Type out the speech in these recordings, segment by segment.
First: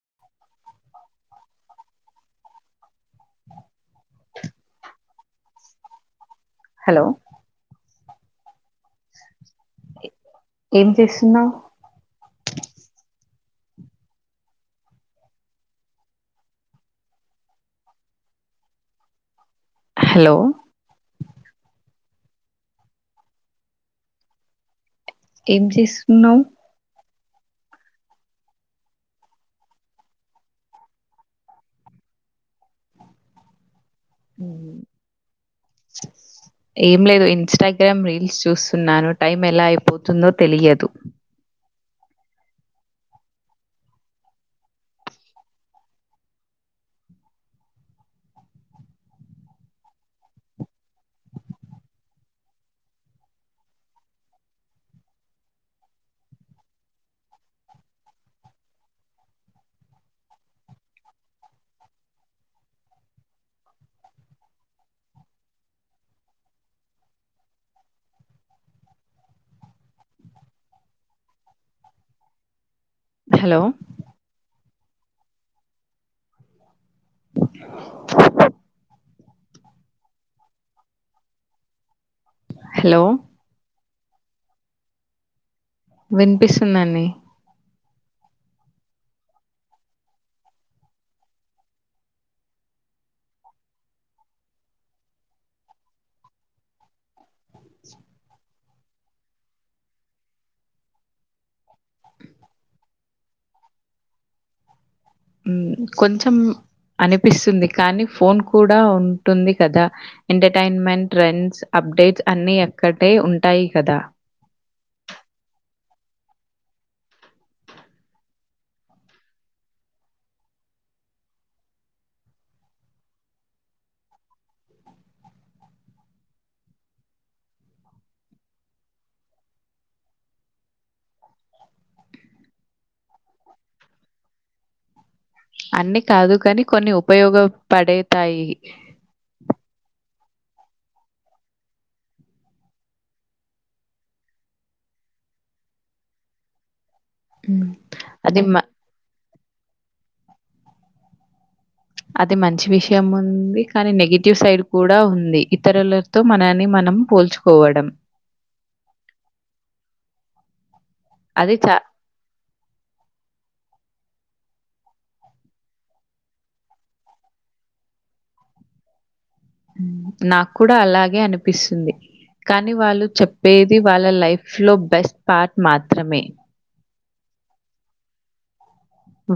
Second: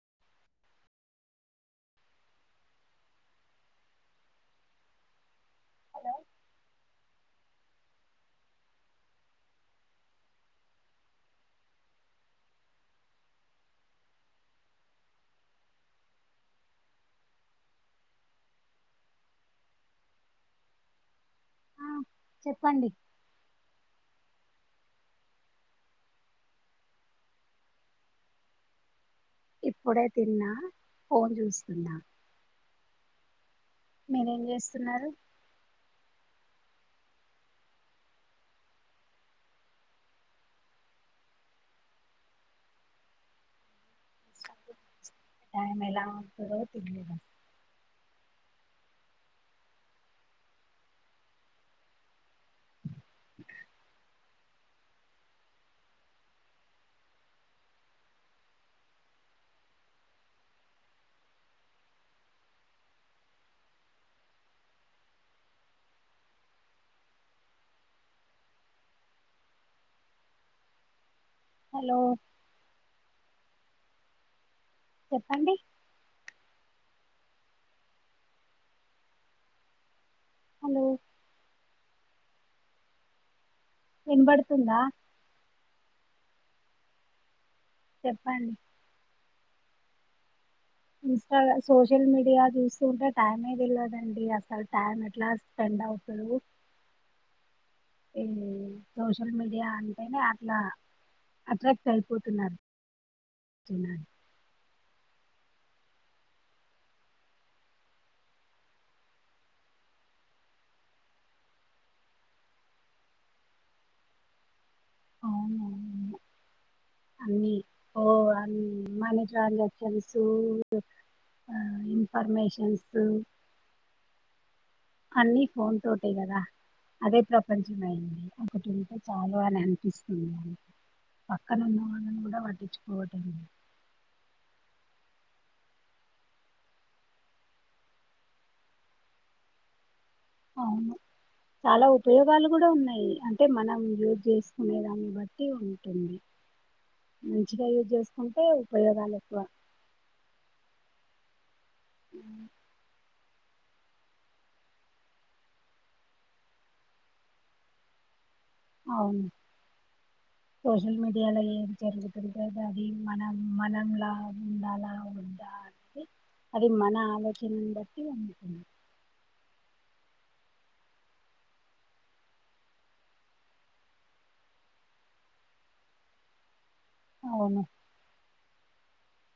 [inaudible] [inaudible] Hello hello ఏం చేస్తున్నావ్? Hello ఆ చెప్పండి. ఏం చేస్తున్నావ్? ఇప్పుడే తిన్నా ఫోన్ జూస్తున్నా మీరేం జేస్తున్నారు? ఏం లేదు ఇన్స్టాగ్రామ్ రీల్స్ చూస్తున్నాను. టైమ్ ఎలా అయిపోతుందో తెలియదు. టై ఎలా అవుతదో తెలియదం హలో హలో చెప్పండి [unintelligible] హలో హలో వినబడుతుందా? వినిపిస్తుందండి. చెప్పండి. ఇన్స్టా సోషల్ మీడియా జూస్తంటే టైమే దెలవదండి అసలు టైం ఎట్లా స్పెండ్ నవ్వుతరు [inaudible] ఈ సోషల్ మీడియా అంటేనే అట్లా అట్రాక్ట్ అయిపోతున్నారు జనాలు ఉమ్ కొంచం అనిపిస్తుంది కానీ ఫోన్ కూడా ఉంటుంది కదా ఎంటర్టైన్మెంట్ ట్రెండ్ అప్ డేట్స్ అన్ని అక్కడే ఉంటాయి కదా అవునవును అన్ని ఓ అ మనీ ట్రాన్సాక్షన్స్ ఆ ఇన్ఫర్మేషన్స్ [inaudible] అన్నీ ఫోన్ తోటే గదా అదే ప్రపంచం అయింది. ఒకటి ఉంటే చాలు అని అనిపిస్తుందండి. పక్కన ఉన్న వాళ్ళను గూడా పట్టించ్చు కోవటంలే [inaudible] అన్ని కాదు కాని కొన్ని ఉపయోగ పడేతాయి. అవును చాలా ఉపయోగాలు గూడా ఉన్నాయి. అంటే మనం యూజ్ చేసుకునే దాన్ని బట్టి ఉంటుంది. [inaudible] మంచిగా యూజ్ అది జేసుకుంటే మ ఉపయోగాలు ఎక్కువ అది మంచి విషయం ఉంది. కానీ నెగిటివ్ సైడ్ కూడా ఉంది ఇతరులతో మనని మనం పోల్చుకోవడం [inaudible] అవును సోషల్ మీడియాలో అది చ ఏం జరుగుతుంది అది మనం మనంలా ఉండాలా వద్దా అనేది అది మన ఆలోచనను బట్టి ఉంటుంది నాకు కూడా అలాగే అనిపిస్తుంది కానీ వాళ్ళు చెప్పేది వాళ్ళ లైఫ్ లో బెస్ట్ పార్ట్ మాత్రమే అవును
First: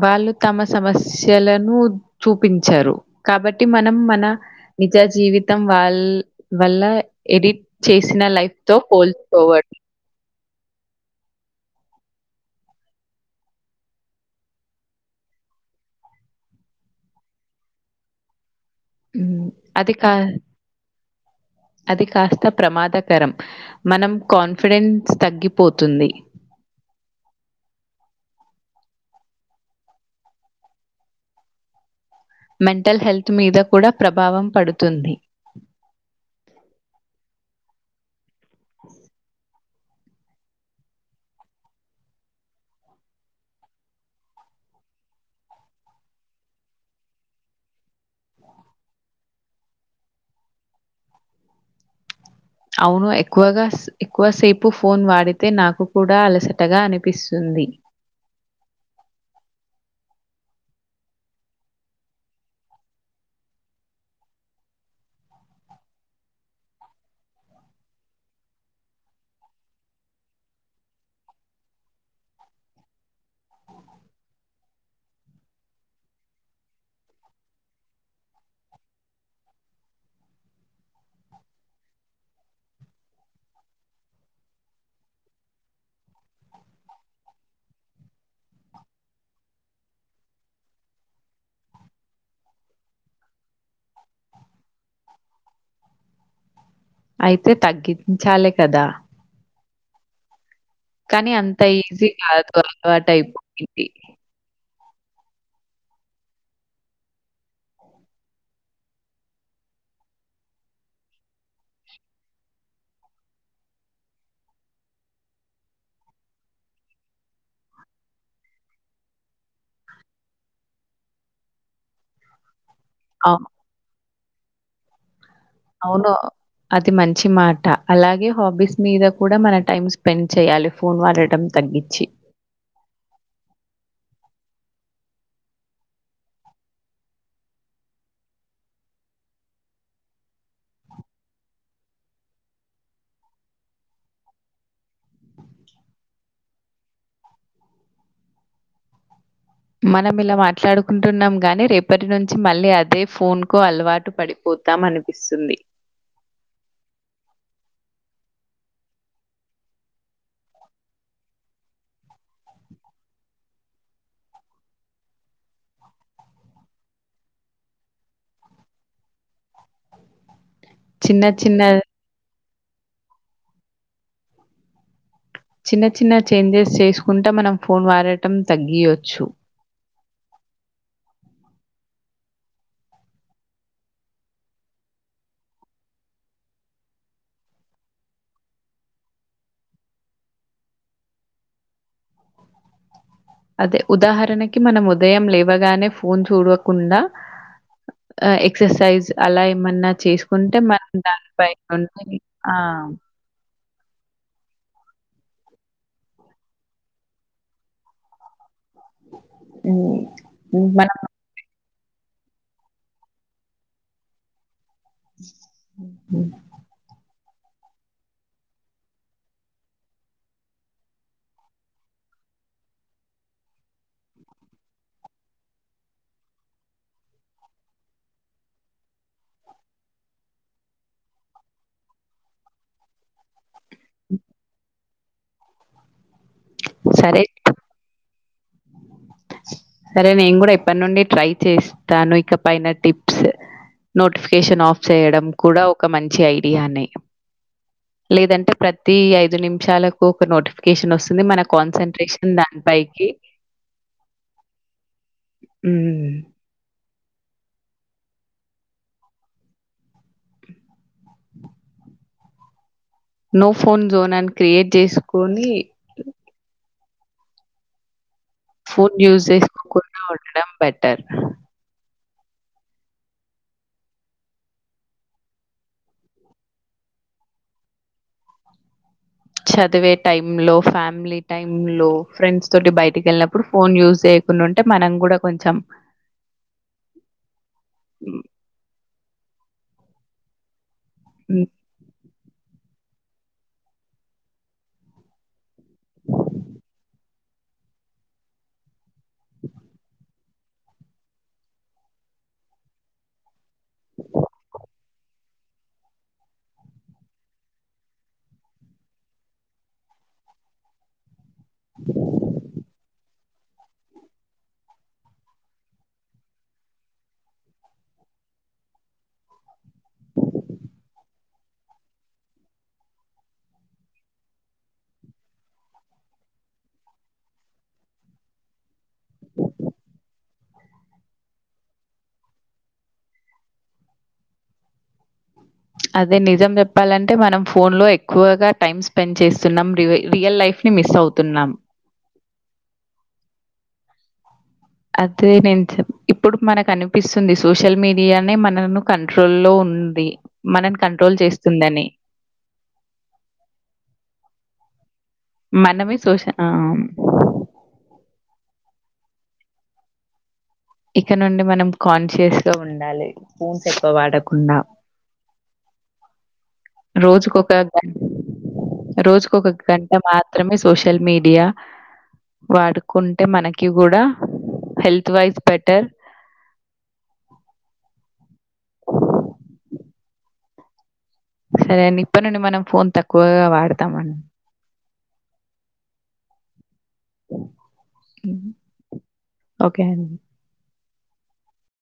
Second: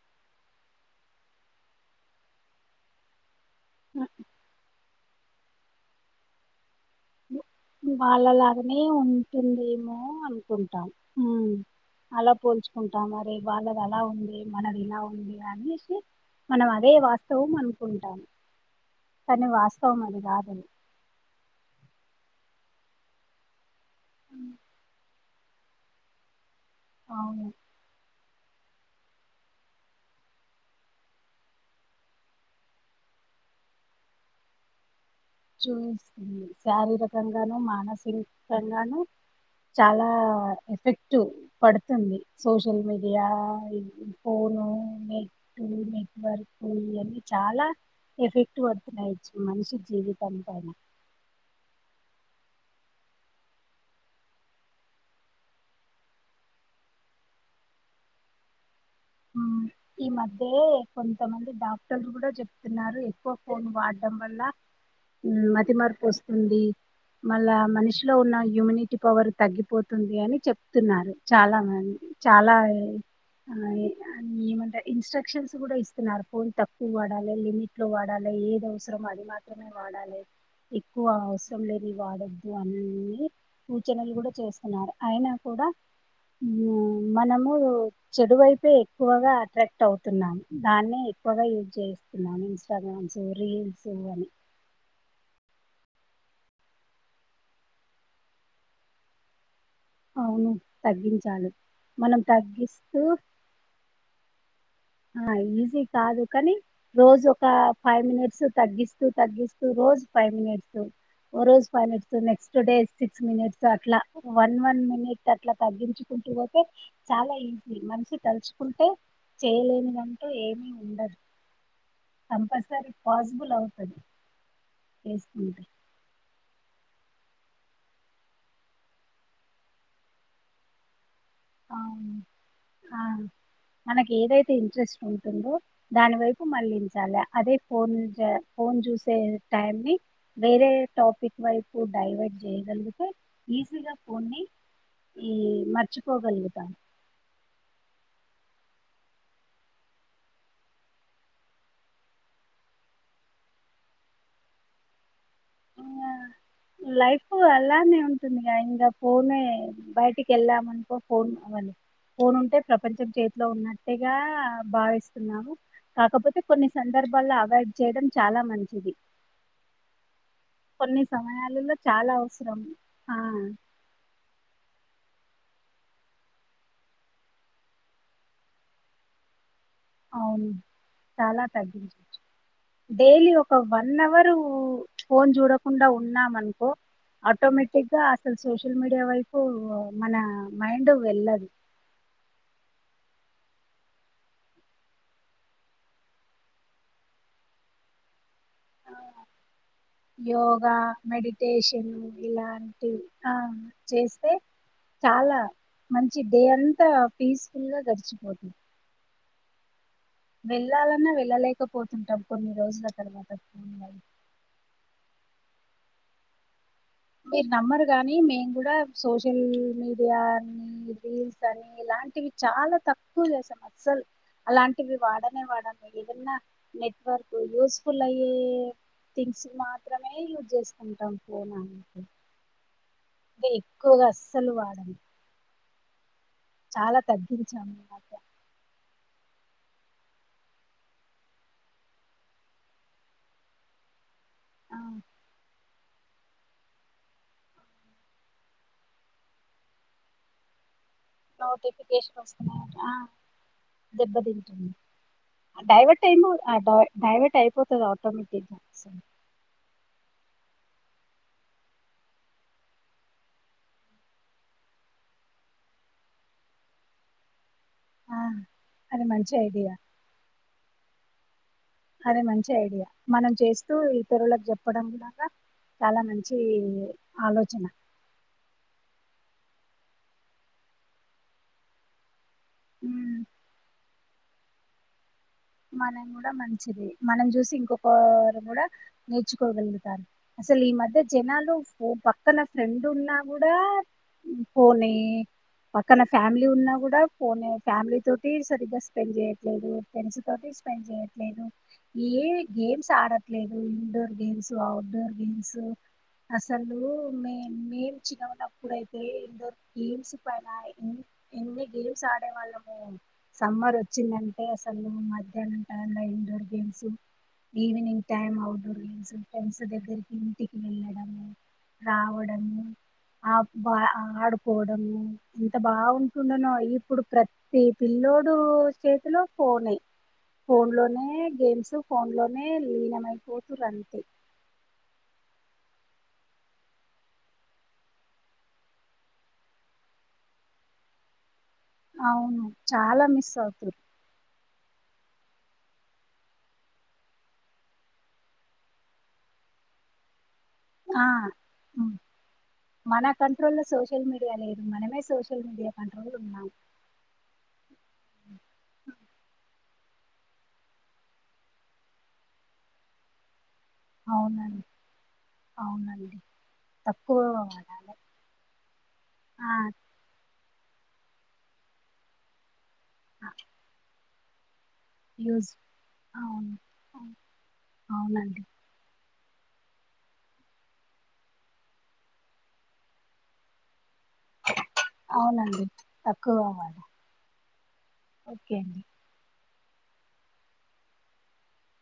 వాళ్ళు తమ సమస్యలను చూపించారు కాబట్టి మనం మన నిజ జీవితం వాళ్ల్ వల్ల ఎడిట్ చేసిన లైఫ్‌తో వాళ్ళలాగనే పోల్చుకోవడం. ఉంటుందేమో అనుకుంటాం అలా పోల్చుకుంటాం మరి వాళ్ళది అలా ఉంది మనది ఇలా ఉంది అనేసి మనం అదే వాస్తవం అనుకుంటాము అదిి కా అది కాస్త ప్రమాదకరం మనం కాన్ఫిడెన్స్ తగ్గిపోతుంది అవును మెంటల్ హెల్త్ మీద కూడా ప్రభావం పడుతుంది ఇంతగాను చాలా ఎఫెక్ట్ పడుతుంది సోషల్ మీడియా ఫోన్ ఊ నెట్ నెట్వర్క్ ఇవన్నీ చాలా ఎఫెక్ట్ పడుతున్నాయి మనిషి జీవితం పైన అవును ఎక్కువగా ఎక్కువసేపు ఫోన్ వాడితే నాకు కూడా అలసటగా అనిపిస్తుంది ఉమ్, ఈ మధ్య కొంతమంది డాక్టర్లు కూడా చెప్తున్నారు ఎక్కువ ఫోన్ వాడడం వల్ల మతిమరుపు వస్తుంది మళ్ళ మనిషిలో ఉన్న ఇమ్మ్యూనిటి పవర్ తగ్గిపోతుంది అని చెప్తున్నారు చాలా మంది చాలా ఆ ఇ ఇన్స్ట్రక్షన్స్ కూడా ఇస్తున్నారు ఫోన్ తక్కువ వాడాలే లిమిట్ లో వాడాలే ఏది అవసరం అది మాత్రమే వాడలే ఎక్కువ అవసరం లేని వాడొద్దు అన్ని సూచనలు కూడా చేస్తున్నారు అయినా కూ డా మనము చెడువైపే ఎక్కువగా అట్రాక్ట్ అవుతున్నాము దాన్ని ఎక్కువగా యూజ్ చేస్తున్నాము ఇన్స్టాగ్రామ్స్ రీల్స్ అని అయితే తగ్గించాలి కదా అవును కానీ తగ్గించాలి అంత ఈజీ మనం కాదు తగ్గిస్తూ అలవాటయిపోయింది. ఆ ఈజీ కాదు కానీ రోజు ఒక ఫైవ్ మినిట్స్ తగ్గిస్తూ తగ్గిస్తూ రోజు ఫైవ్ మినిట్స్ ఓ రోజు five minute next day six minutes అట్లా వన్ వన్ మినిట్ అట్లా తగ్గించుకు పోతే చాలా ఈజీ మనిషి తలుచుకుంటే చేయలేనిదంటూ ఏమీ ఉండదు కంపల్సరీ అవ్ పాసిబుల్ అవుతది [unintelligible] అవును అది మంచి మాట అలాగే హాబీస్ మీద కూడా మన టైం స్పెండ్ చేయాలి ఫోన్ వాల ఆవు ఆ మనకి ఏదైతే ఇంట్రెస్ట్ ఉంటుందో దాని వైపు మళ్ళించాలి అదే ఫోన్ ఫోన్ చూసే టై వేరే టాపిక్ వైపు డైవర్ట్ చేయగలిగితే ఈజీగా ఫోన్ ని ఉమ్ మరచిపోగలుగుత మనం ఇలా మాట్లాడుకుంటున్నాం గాని రేపటి నుంచి మళ్ళీ అదే ఫోన్ కు అలవాటు పడిపో [unintelligible] ఆ లైఫ అలానేే ఇంగ ఇంగ ఫోనే బయటికి వెళ్ళాం అనుకో ఫోన్ అవని ఫోన్ ఉంటే ప్రపంచం చేతిలో ఉన్నట్టుగా భావిస్తున్నాము కాకపోతే కొన్ని సందర్భ [unintelligible] ల అవాయిడ్ చేయడం చాలా మంచిది కొన్ని చిన్న చిన్న సమయాలలో చాలా అవసరం ఆ చిన్న చిన్న చేంజెస్ చేసుకుంటా మనం ఫోన్ వాడటం తగ్గియచ్చు తగించచ్చు డైలీ ఒక వన్ అవరు ఫోన్ చూడకుండా ఉన్నాం అనుకో ఆటోమేటిక్గా అసలు సోషల్ మీడియా వైపు మన మైండ్ వెళ్ళదు అదే ఉదాహరణకి మనం ఉదయం లేవగానే ఫోన్ చూడకుండా ఆ, ఎక్సర్సైజ్ అలా ఏమన్నా చేసుకుంటే యోగా మనం దానిపైన మెడిటేషన్ ఉన్నవి ఆ ఇలాంటి ఆ చేస్తే చాలా మంచి డే అంతా పీస్ఫుల్ గా గడిచిపోతుం హ్మ్ మనం వెళ్ళాలన్నా వెళ్ళలేకపోతుంటాం కొన్ని రోజుల తర్వాత హ్మ్ మీరు నమ్మరు గాని మేము కూడా సోషల్ మీడియాని రీల్స్ అని ఇలాం టివి చాలా తక్కువ చేసాం అసల్ అలాంటివి వాడనే వాడాను ఏదన్నా నెట్వర్క్ యూస్ఫుల్ అయ్యే థింగ్స్ మాత్రమే యూజ్ చేసుకుంటాం ఫోనా తే ఎక్కువగా అసల్ వాడం చాలా సరే తగ్గించాము ఈ మధ్య సరే నేను కూడా ఇప్పటి నుండి ట్రై చేస్తాను ఇక పైన టిప్స్ నో టిఫికేషన్ ఆ ఆఫ్ చేయడం కూడా ఒక మంచి ఐడియానే లేదంటే ప్రతి ఐదు నిమిషాలకు ఒక నోటిఫికేషన్ వస్ తుంది మన నోటిఫికేషన్ కాన్సంట్రేషన్ దాని పైకి దెబ్బతింటుం ఆ డైవర్ట్ హ్మ్ ఏమో అ డ [unintelligible] డైవర్ట్ అయిపోతుంది ఆటోమటిగా నో ఫోన్ జోన్ అని క్రియేట్ చేసుకొని ఆ ఫోన్ అది యూజ్ మంచి ఐడియా చేసుకోకుండా ఉండడం బెటర్ అదే మంచి ఐడియా మనం చేస్తూ ఇతరులకు చెప్పడం లాగా చాలా మంచి ఆలోచన చదివే టైం లో ఫ్యామిలీ టైం లో ఫ్రెండ్స్ తోటి బయటకి ఉమ్, వెళ్ళినప్పుడు ఫోన్ యూజ్ చేయకుండా ఉంటే మనం కూడా కొంచెం మనం కూడా మంచిది మనం చూసి ఇంకొకరు కూడా నేర్చుకోగలుగుతారు అసలు ఈ మధ్య మ్, జనాలు ఫో పక్కన ఫ్రెండ్ ఉన్న కూడా ఫోనే పక్కన ఫ్యామిలీ ఉన్నా కూడా ఫోనే ఫ్యామిలీ తోటి సరిగ్గా స్పెండ్ చేయట్లేదు ఫ్రెండ్స్ తోటి స్పెండ్ చేయట్లేదు ఏ గేమ్స్ ఆడ లేదు ఇండోర్ గేమ్స్ అఔట్డోర్ గేమ్స్ అసలు మే మేము చిన్నగ ఉన్నప్పుడు అయితే ఇండోర్ గేమ్స్ పైన ఎన్ని గేమ్స్ ఆడే వాళ్ళము సమ్మర్ వచ్చిందంటే అసలు మ మధ్యానం టైం లా indoor games evening time outdoor games friends దగ్గరికి ఇంటికి వెళ్ళడము రావడము ఆ బా ఆడుకోవడము ఎంత బాగుంటుండనో ఇప్పుడు ప్రతి పిల్ల లోడు చేతిలో ఫోనే ఫోన్ లోనే గేమ్స్ ఫోన్ లోనే లీనమైపోతూరంతే అదే నిజం చెప్పాలంటే మనం ఫోన్ లో ఎక్కువగా టైం స్పెండ్ చేస్తున్నాం రి రియల్ లైఫ్ మిస్ అవుతున్నాం అవును చాలా మిస్ అవుతుర్ అదే నేను చె ఇప్పుడు మనకు అనిపిస్తుంది సోషల్ మీడియానే మనను కంట్రో లో ఉ ఉంది మనని ఆ కంట్రోల్ చేస్తుందని మన కంట్రోల్లో సోషల్ మీడియా లేదు మనమే సోషల్ మీడియా మనమే కంట్రోల్ ఉన్నాం. సోషల్ ఇకనుండి మనం కాన్షియస్ గా ఉండాలి. ఫోన్స్ ఎక్కువ వాడకుండా. అవునండి అవునండి తక్కువ రోజుకొక గంట వాడాలి ఆ రోజుకొక గంట మాత్ త్రమే సోషల్ మీడియా వాడుకుంటే ఆ, మనకి కూడా యూజ్ అవును అవునండి సరే అండి ఇప్పటి నుండి మనం ఫోన్ తక్కువగా వాడతామండి. అవునండి తక్కువ వాడాలి. హ్మ్. ఓకే అండి ఓకే అండి